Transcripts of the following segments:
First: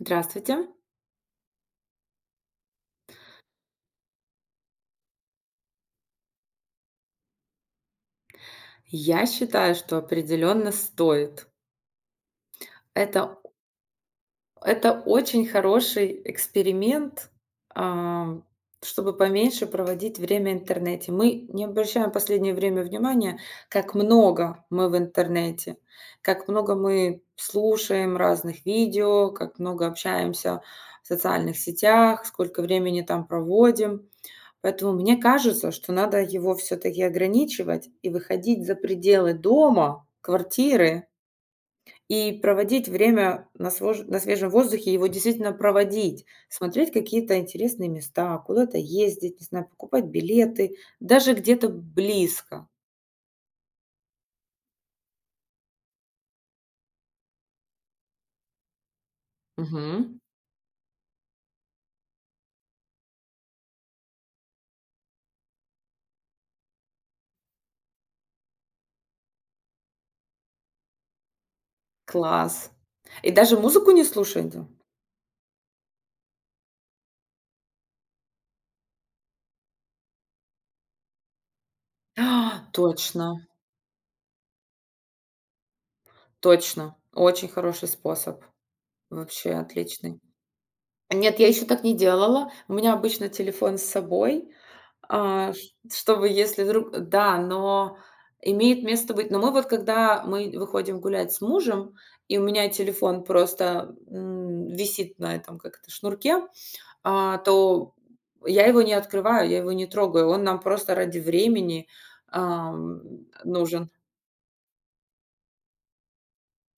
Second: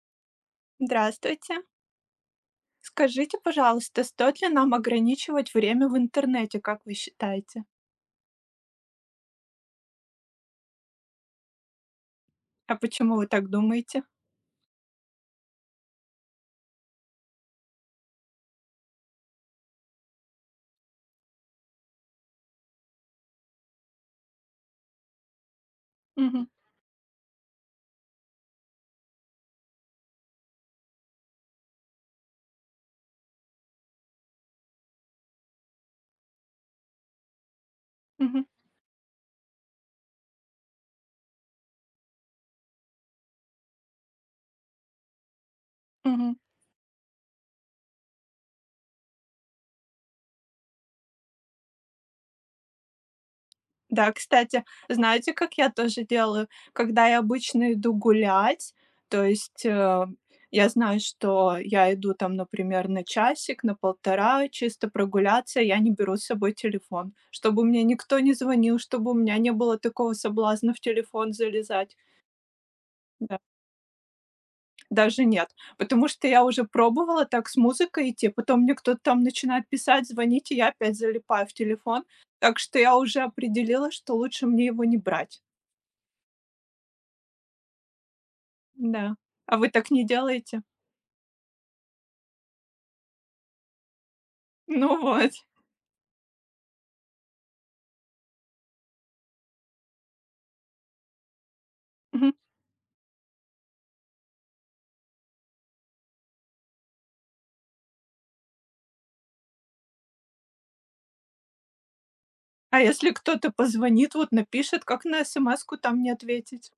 Здравствуйте. Здравствуйте. Скажите, пожалуйста, стоит ли нам ограничивать время в интернете, как вы считаете? Я считаю, что определенно стоит. А почему вы Это так думаете? это очень хороший эксперимент, ам, чтобы поменьше проводить время в интернете. Мы не обращаем в последнее время внимания, как много мы в интернете, как Мгм, много мы слушаем разных видео, как много общаемся в социальных сетях, сколько времени там проводим. Поэтому мне кажется, что надо его все таки ограничивать и мгм, выходить за пределы дома, квартиры, и проводить время на свежем воздухе, его действительно проводить, мгм. смотреть какие-то интересные места, куда-то ездить, не знаю, покупать билеты, даже где-то близко. Да, кстати, знаете, как я тоже делаю? Когда я обычно иду гулять, то есть, Мгм. я знаю, что я иду там, например, на часик, на полтора чисто прогуляться, я не беру с собой телефон, чтобы мне никто не звонил, чтобы у меня не было такого соблазна в телефон залезать. Класс. И Да. даже музыку не слушать? Даже нет, потому что я уже пробовала так с музыкой идти, потом мне кто-то там начинает писать, звонить, и я опять залипаю в телефон. Так что я уже Точно, определила, что лучше мне его не брать. точно. Очень хороший способ. Да. Вообще А вы так не отличный. делаете? Нет, я еще так не делала. У меня обычно телефон с собой, Ну вот. а, ш чтобы если вдруг да, но имеет место быть. Но мы вот, когда мы выходим гулять с мужем, Мгм. и у меня телефон просто, висит на этом, как это, шнурке, то я его не открываю, я его не трогаю. Он нам просто ради времени, А если кто-то нужен. позвонит, вот напишет, как на смску там не ответить?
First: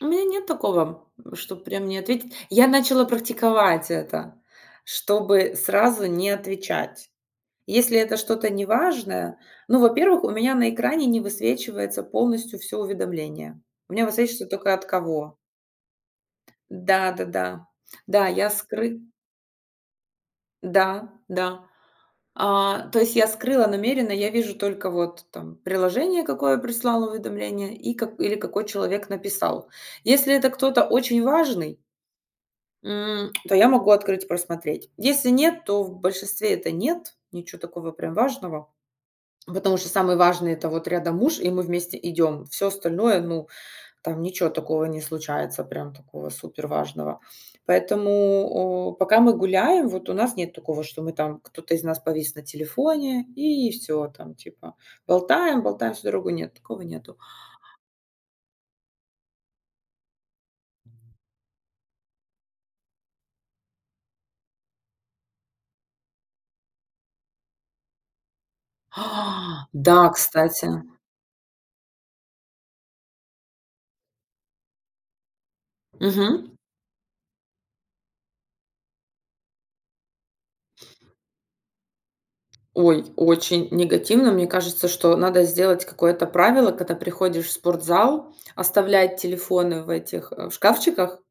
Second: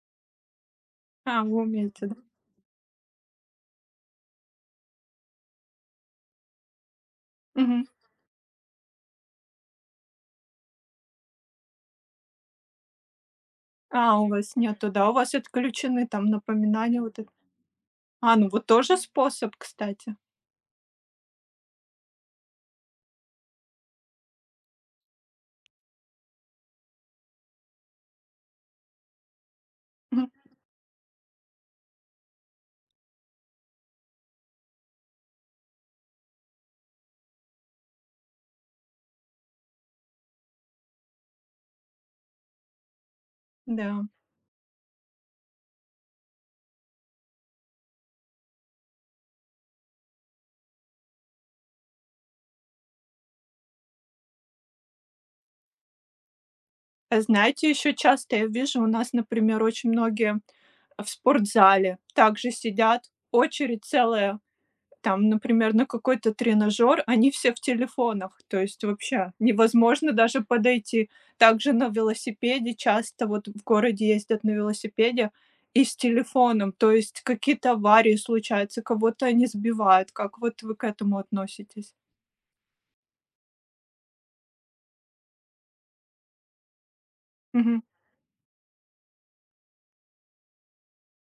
У меня нет такого, А, чтобы вы прям не умеете, да? ответить. Я начала практиковать это, чтобы сразу не отвечать. Мгм. Если это что-то неважное, ну, во-первых, у меня на экране не высвечивается полностью все уведомление. У А, меня у высвечивается вас только от нету, да, у вас кого. отключены там напоминания вот Да-да-да. это. Да, да. Да, А, ну я вот тоже скры способ, кстати. да, да. То есть я скрыла намеренно, я вижу только вот там приложение, какое прислало уведомление, и какой человек написал. Мгм. Если это кто-то очень важный, то я могу открыть и просмотреть. Если нет, то в большинстве это нет, ничего такого прям важного. Потому что самый важный — это вот рядом муж, и мы вместе идем. Все остальное, ну, Да. там ничего такого не случается, прям такого супер важного. Поэтому, пока мы гуляем, вот у нас нет такого, что мы там кто-то из нас повис на телефоне и все там типа болтаем, болтаем всю дорогу. Нет, такого нету. А знаете, еще часто я вижу, у нас, например, очень многие в спортзале также сидят, очередь целая, там, например, на какой-то тренажер, они все в телефонах, то есть вообще Да, невозможно даже кстати. подойти. Также на велосипеде часто вот в городе ездят на велосипеде и с Мгм. телефоном, то есть какие-то аварии случаются, кого-то они сбивают. Как вот вы к этому относитесь? Ой, очень негативно. Мне кажется, что надо сделать какое-то правило, когда приходишь в Мгм. спортзал, оставлять телефоны в этих, в шкафчиках.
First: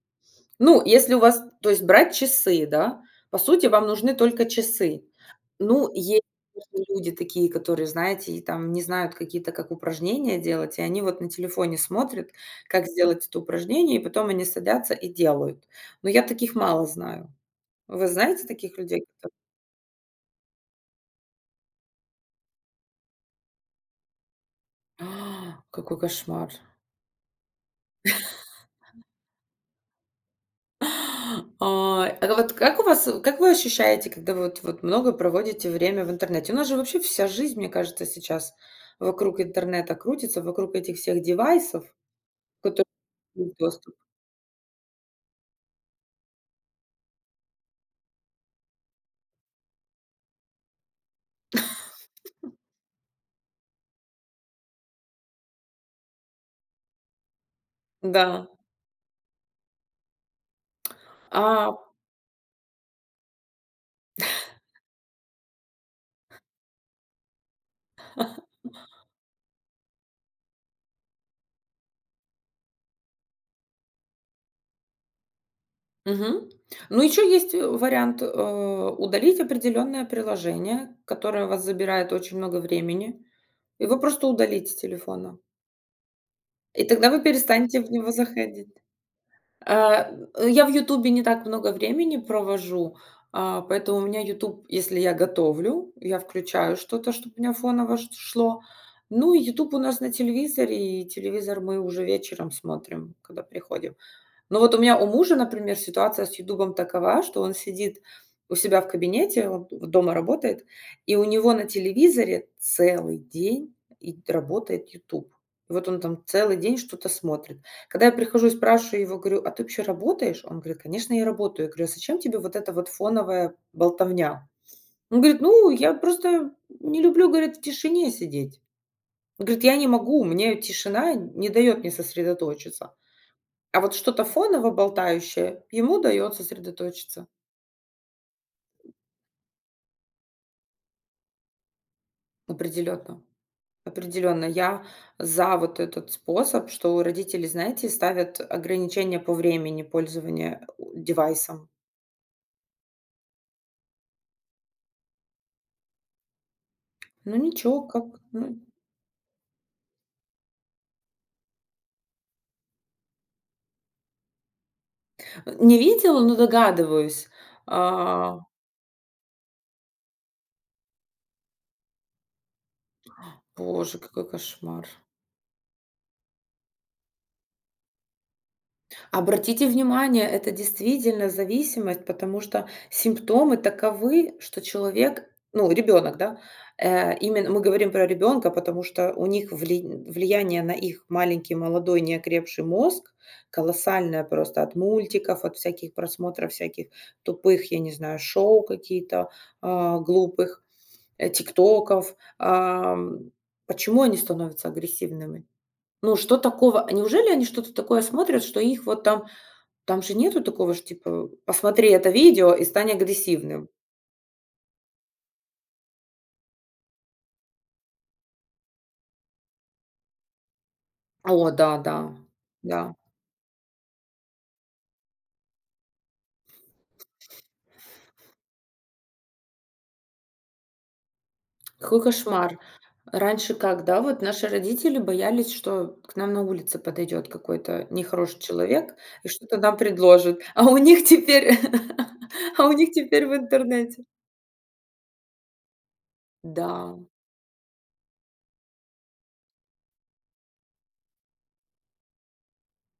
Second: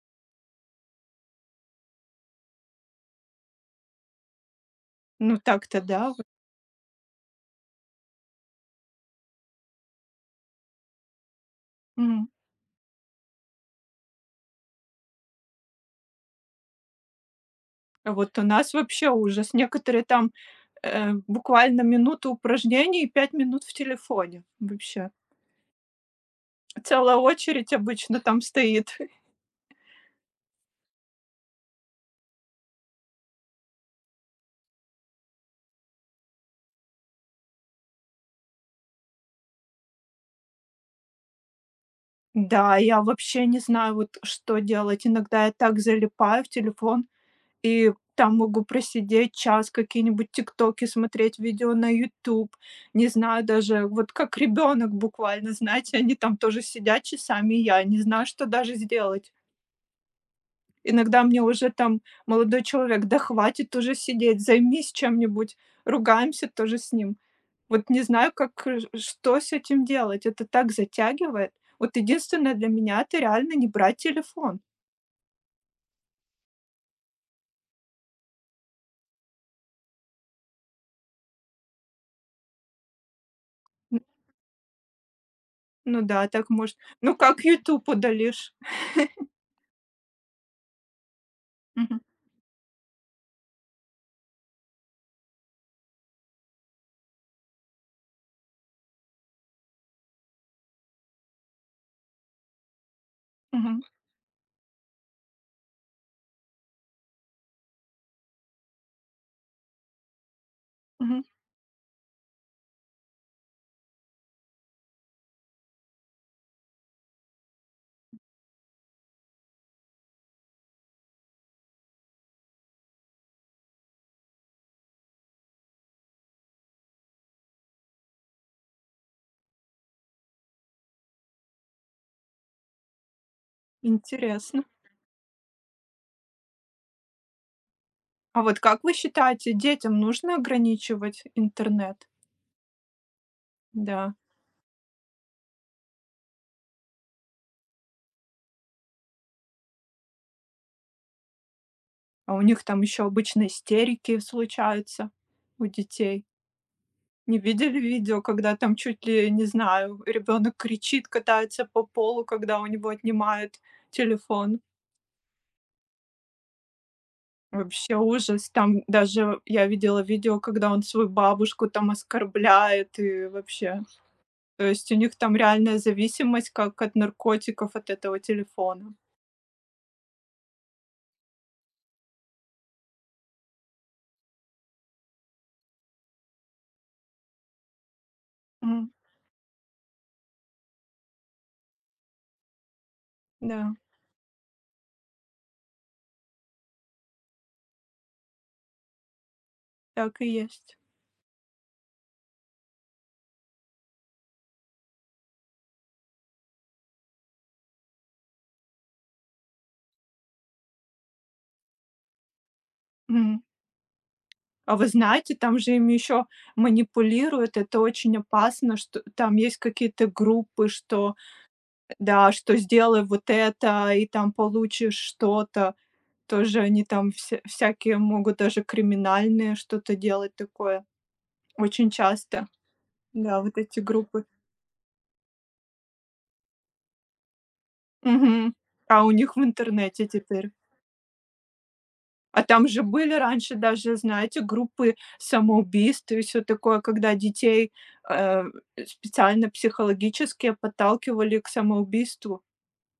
Ну, если у вас то есть брать часы, да, по сути, вам нужны только часы. Ну так-то Ну, да. есть, Вот. конечно, люди такие, которые, знаете, и там не знают как упражнения делать, и они вот на телефоне Мгм. смотрят, как сделать это упражнение, и потом они садятся и делают. Но я таких мало знаю. Вы А вот у знаете нас таких людей, вообще кто? ужас. Некоторые там буквально минуту упражнений и 5 минут в телефоне вообще. Какой кошмар! Целая очередь обычно там стоит. А вот как у вас, как вы ощущаете, когда вы вот много проводите время в интернете? У нас же вообще вся жизнь, мне кажется, сейчас вокруг интернета крутится, вокруг этих всех девайсов, к Да, которым я вообще есть не доступ. знаю, вот что делать. Иногда я так залипаю в телефон и там могу просидеть час, какие-нибудь "Тиктоки" смотреть, видео на "Ютуб". Не знаю даже, вот как ребенок буквально, знаете, они там тоже сидят часами, и я не знаю, что Да. даже сделать. Иногда мне уже А, там молодой человек: "Да хватит уже сидеть, займись чем-нибудь". Ругаемся тоже с ним. Вот не знаю, как, что с этим делать. Это так затягивает. Вот единственное для меня — это реально не брать телефон. Мгм. Ну, еще есть вариант, удалить определенное приложение, которое у вас забирает очень много времени. Его Н просто удалить с телефона. ну да, так может, И тогда ну вы как перестанете "Ютуб" в него удалишь? заходить. Я в "Ютубе" не так много Мгм, времени провожу, поэтому у меня "Ютуб", если я готовлю, я включаю что-то, чтобы у меня фоново ш шло. Ну и "Ютуб" у нас на телевизоре, и телевизор мы уже вечером смотрим, когда мгм, приходим. Ну вот у мужа, например, ситуация с "Ютубом" такова, что он сидит у себя в кабинете, он дома работает, и мгм. у него на телевизоре целый день и работает "Ютуб". И вот он там целый день что-то смотрит. Когда я прихожу и спрашиваю его, говорю: "А ты вообще работаешь?" Он говорит: "Конечно, я работаю". Я говорю: "А зачем тебе вот эта вот фоновая болтовня?" Он говорит: "Ну, я просто не люблю, говорит, в тишине сидеть". Он говорит: "Я не могу, мне тишина не дает мне сосредоточиться". А вот что-то Интересно. фоново болтающее, ему дает сосредоточиться А вот как вы считаете, детям нужно ограничивать интернет? определенно. Да. Определенно. Я за вот этот способ, что родители, знаете, ставят ограничения по времени пользования у девайсом. А у них там еще обычно истерики случаются у детей. Ну Не видели ничего, как видео, когда ну, там чуть ли, не знаю, ребенок кричит, катается по полу, когда у него отнимают телефон? не видела, но догадываюсь. Вообще А, ужас. Там даже я видела видео, когда он свою бабушку там оскорбляет и вообще. Боже, какой То кошмар. есть у них там реальная зависимость, как от наркотиков, от этого телефона. Обратите внимание, это действительно зависимость, потому что симптомы таковы, что человек, ну, ребенок, да, именно мы говорим про ребенка, потому М, что у них влияние на их маленький, молодой, неокрепший мозг да, колоссальное просто от мультиков, от всяких просмотров, всяких тупых, я не знаю, шоу какие-то, так и глупых, есть. Тиктоков. Почему они становятся агрессивными? Ну, что такого? Неужели они что-то такое смотрят, что их там же нету такого ж типа: "Посмотри это видео и стань М. агрессивным". А вы знаете, там же им еще манипулируют. Это очень опасно, что там есть какие-то группы, что О да, да, да, что да. сделай вот это, и там получишь что-то. Тоже они там всякие могут даже криминальные что-то делать такое. Очень Какой часто. кошмар. Да, Раньше вот эти как, да, вот группы. наши родители боялись, что к нам на улице подойдет какой-то нехороший Мгм. человек А у и них в что-то нам интернете предложит, теперь. а у них теперь А а там у же них были теперь в раньше даже, интернете. знаете, группы самоубийств и все такое, Да, когда детей, э, специально психологически подталкивали к самоубийству.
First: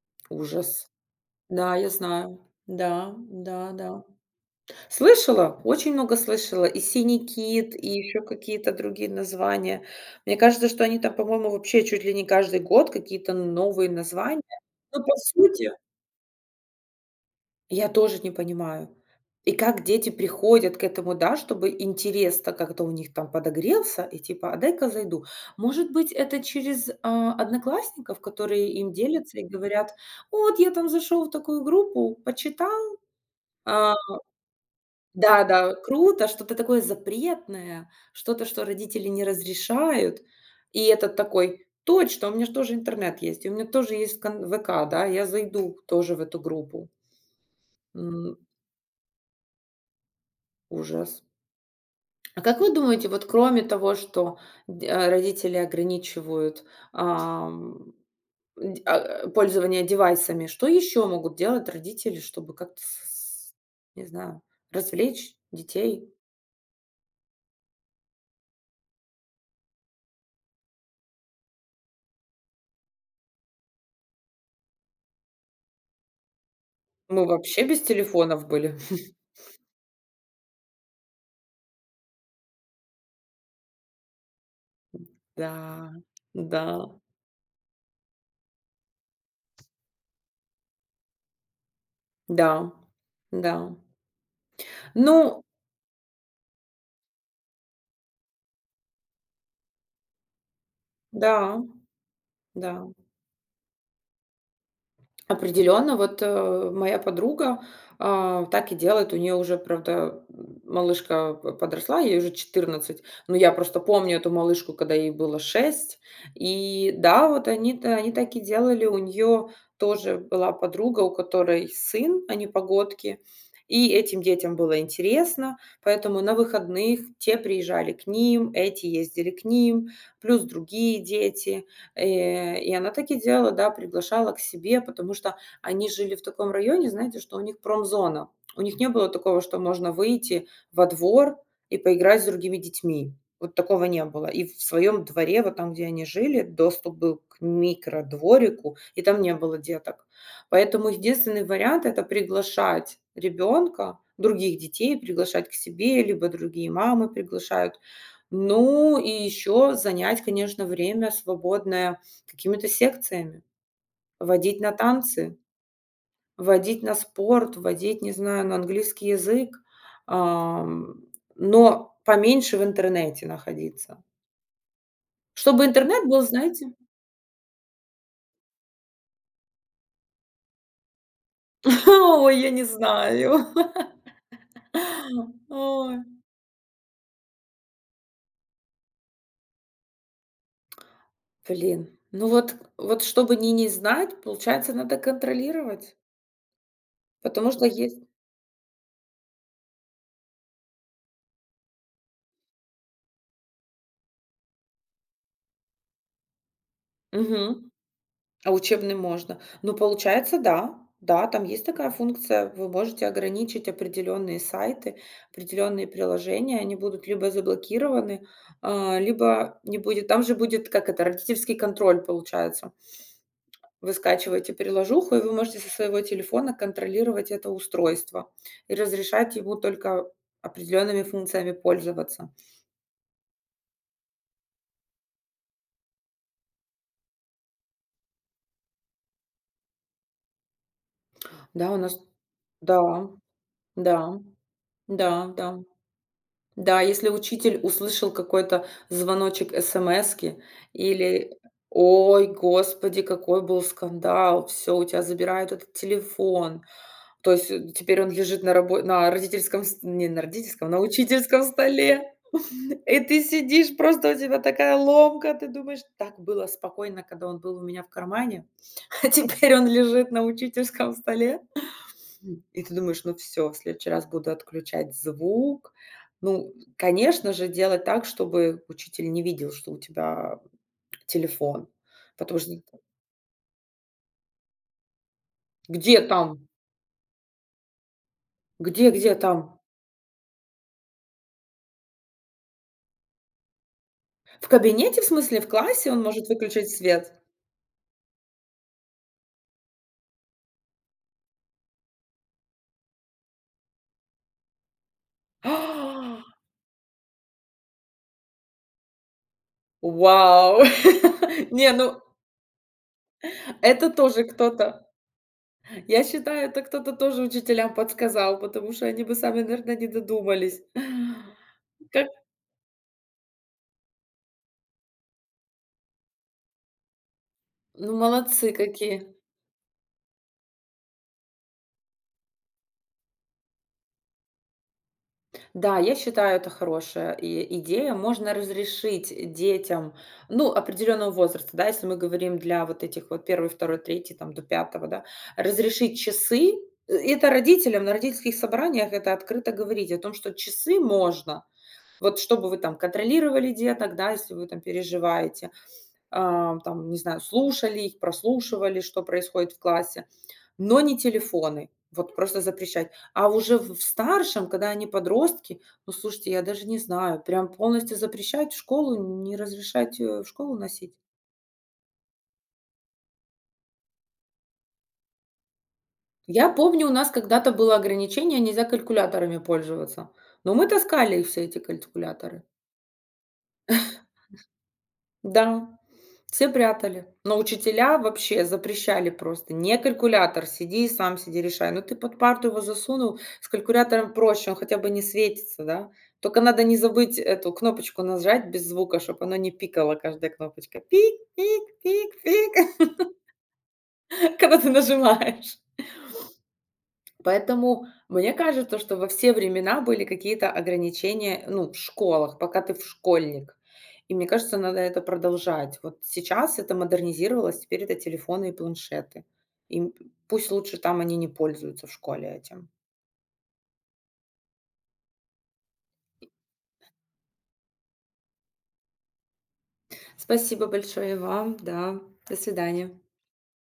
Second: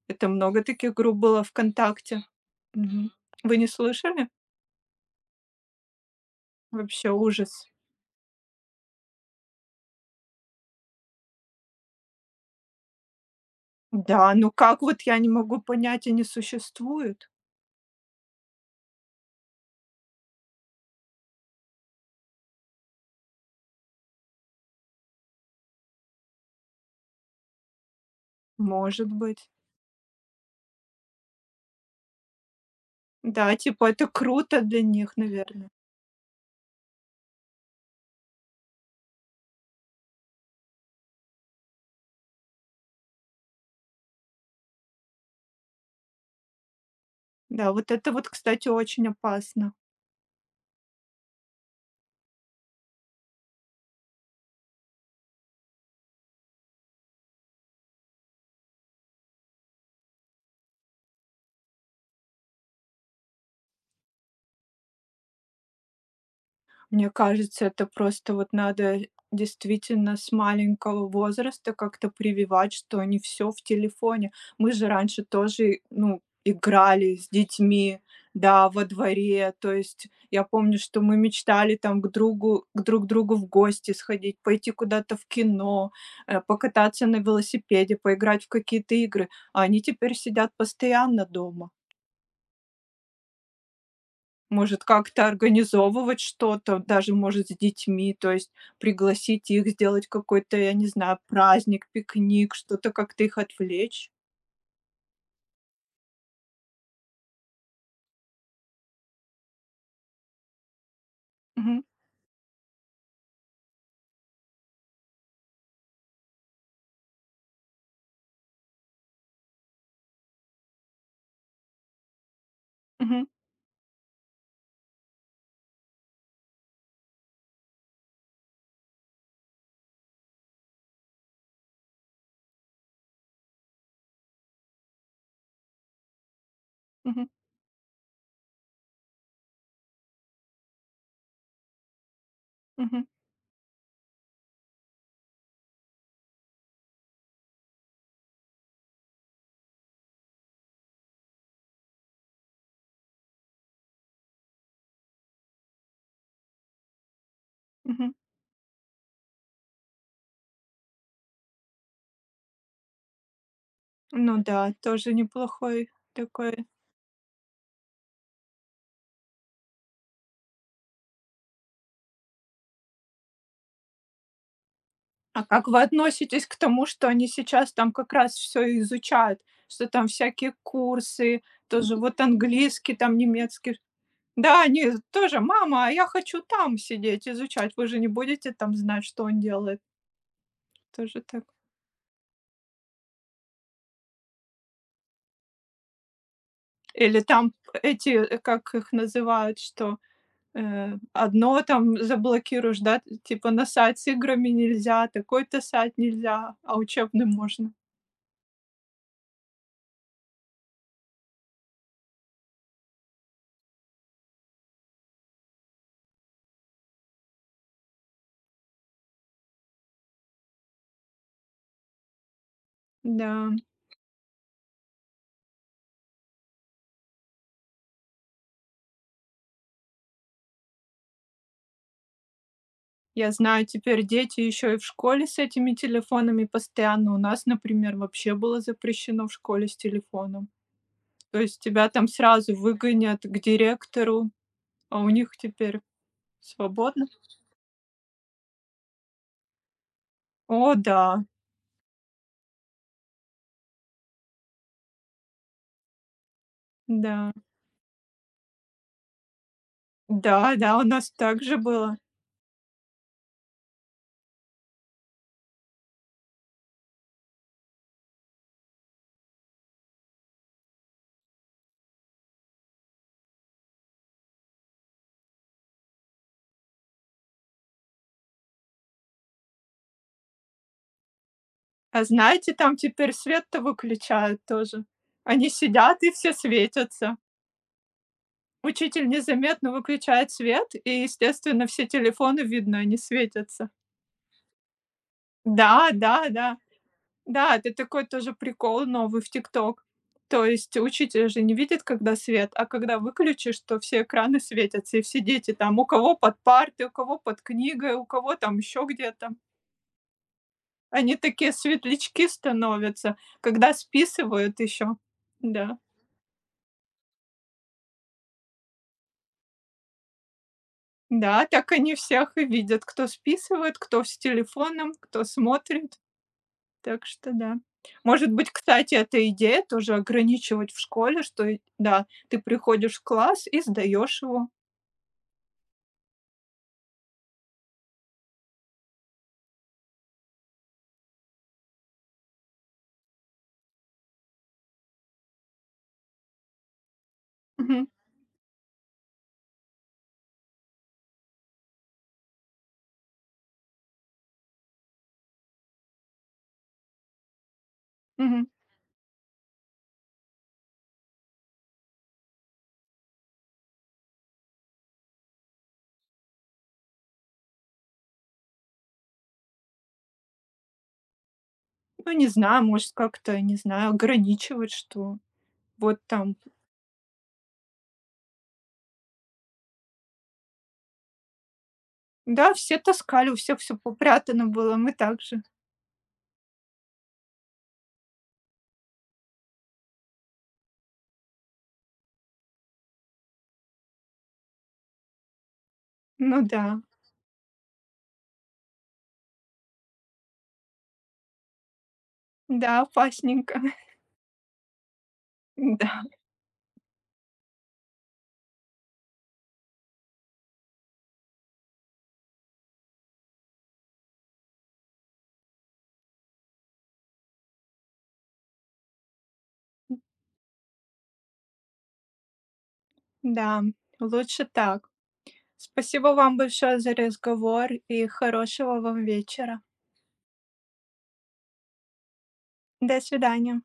Это много ужас. таких групп было Да, я ВКонтакте. знаю. Мгм. Да, Вы не да, да. слышали? Слышала, очень много слышала. И Вообще "Синий ужас. кит", и еще какие-то другие названия. Мне кажется, что они там, по-моему, вообще чуть ли не каждый год какие-то новые Да, названия. ну как, вот Но по я не могу сути понять, они существуют? я тоже не понимаю. И как дети приходят к этому, да, чтобы интерес-то как-то у них там подогрелся, и типа: "А дай-ка зайду". Может быть, это через, одноклассников, которые им Может делятся и быть. говорят: "О, вот я там зашел в такую группу, почитал, Да, типа а" это круто для них, наверное. Да-да, круто, что-то такое запретное, что-то, что родители не разрешают. И этот такой: "Точно, у меня же тоже интернет есть, у меня тоже есть кон ВК, да, я зайду тоже в эту группу". Да, вот это вот, М, кстати, очень опасно. ужас. А как вы думаете, вот кроме того, что родители ограничивают ам, дь а, э, пользование девайсами, что еще могут делать родители, чтобы как-то с не знаю, развлечь детей? Мне кажется, это просто вот надо действительно с маленького возраста как-то прививать, что не все в телефоне. Мы же раньше тоже, ну, играли Мы с вообще без детьми, телефонов да, были. во дворе. То есть я помню, что мы мечтали там к друг другу в гости сходить, пойти куда-то в Да, кино, да, покататься на велосипеде, поиграть в какие-то игры. А они теперь сидят постоянно дома. да, да. Может, как-то Ну организовывать что-то, даже, может, с детьми, то есть пригласить их, сделать какой-то, я не знаю, да, праздник, пикник, да. что-то как-то их отвлечь. Определенно, вот, моя подруга, так и делает. У нее уже, правда, малышка п Мгм, подросла, ей уже 14. Но я просто помню эту малышку, когда ей было 6. И да, вот они так и делали. У нее тоже была подруга, у которой сын, они погодки. мгм, И этим детям было интересно, поэтому на выходных те приезжали к ним, эти ездили к ним, плюс другие дети. И она так и делала, да, приглашала к себе, потому что они жили в таком районе, знаете, мгм, что у них промзона. У них не было такого, что можно выйти во двор и поиграть с другими мгм, детьми. Вот такого не было. И в своем дворе, вот там, где они жили, доступ был к микродворику, и там не было деток. Поэтому единственный вариант — это приглашать ребенка, других детей приглашать к себе, либо другие мамы приглашают. мгм. Ну и еще занять, конечно, время свободное какими-то секциями. Ну Водить на да, тоже танцы, неплохой такой. водить на спорт, водить, не знаю, на английский язык, ам, но поменьше в интернете находиться. А Чтобы как вы интернет был, относитесь к знаете… тому, что они сейчас там как раз все изучают, что там всякие курсы, тоже вот Ой, я не английский, там знаю. немецкий? Да, они тоже: "Мама, а Ой. я хочу там сидеть, изучать". Вы же не будете там знать, что он делает. Тоже так. Блин, ну вот чтобы не знать, получается, надо контролировать, Или потому там что есть… эти, как их называют, что, одно там заблокируешь, да, типа на сайт с играми нельзя, такой-то сайт нельзя, а учебный Мгм. можно. А учебный можно. Ну, получается, да. Да, там есть такая функция. Вы можете ограничить определенные сайты, определенные приложения. Они будут либо заблокированы, либо не будет. Там же будет, как это, родительский контроль получается. Да, Вы скачиваете приложуху, и вы можете со своего телефона контролировать это устройство и разрешать ему только определенными функциями пользоваться. я знаю, теперь дети еще и в школе с этими телефонами постоянно. У нас, например, вообще было запрещено в школе с телефоном. То есть Да, у тебя нас. там сразу Да, выгонят к да, директору, а у да, них да. теперь Да, свободно. если учитель услышал какой-то звоночек смски О да, или: "Ой, господи, какой был скандал! Все у тебя забирают этот телефон". То да, есть, теперь он лежит на родительском ст не на родительском, да-да, на у нас так учительском же было. столе. И ты сидишь, просто у тебя такая ломка. Ты думаешь: "Так было спокойно, когда он был у меня в кармане, а теперь он лежит на учительском столе". И ты думаешь: "Ну все, в следующий раз буду отключать звук". Ну, конечно же, делать так, чтобы учитель не видел, что у тебя телефон. А Потому что знаете, там теперь свет-то выключают тоже. Они где сидят и все там? светятся. Где Учитель где там? незаметно выключает свет, и, естественно, все телефоны видно, они светятся. В кабинете, в смысле, в классе Да, он может да, да. выключить свет? Да, это такой тоже прикол новый в "Тикток". То есть учитель же не видит, когда свет, а когда выключишь, то все экраны светятся, и все дети там у кого А, под партой, у кого под книгой, у кого там еще где-то. Вау! Они такие Не, ну светлячки становятся, когда это тоже списывают кто-то еще. Да. я считаю, это кто-то тоже учителям подсказал, потому что они бы сами, наверное, не додумались. Да, так они Как всех и видят, кто списывает, кто с телефоном, кто смотрит. Так что да. Ну, Может быть, молодцы кстати, какие. эта идея тоже ограничивать в школе, что и да, ты приходишь в класс и сдаешь его. Да, я считаю, это хорошая идея. Можно разрешить детям, ну, определенного возраста, да, если мы говорим для вот этих вот первый, второй, третий, там, до пятого, да, разрешить часы. Это родителям Мгм, на родительских собраниях это открыто говорить о том, что часы можно, вот чтобы вы там контролировали деток, да, если вы там переживаете, там, не знаю, слушали их, мгм. прослушивали, что происходит в классе, но не телефоны. Вот просто запрещать. А уже в старшем, когда они подростки, ну, слушайте, я даже не знаю, прям полностью запрещать в школу, не разрешать, в школу носить. Ну, не знаю, может, как-то, не знаю, ограничивать, что вот там Я помню, у нас когда-то было ограничение, нельзя калькуляторами пользоваться. Но мы таскали все эти калькуляторы. да, все таскали, у всех все попрятано было, мы также. Да, все прятали, но учителя вообще запрещали просто: "Не калькулятор, сиди и сам сиди решай". Ну, ты под парту его засунул, с калькулятором проще, он хотя бы не светится, да. Только Ну надо да, не забыть эту кнопочку нажать без звука, чтобы оно не пикало, каждая кнопочка. Пик пик пик да, пик, опасненько. когда ты нажимаешь. Да. Поэтому мне кажется, что во все времена были какие-то ограничения, ну, в школах, пока ты в школьник. И мне кажется, надо это продолжать. Вот сейчас это модернизировалось, теперь это телефоны и планшеты. И пусть лучше там они не пользуются в школе этим. Да, лучше так. Спасибо вам большое за разговор и хорошего вам вечера. Спасибо большое вам, да. До свидания. До свидания.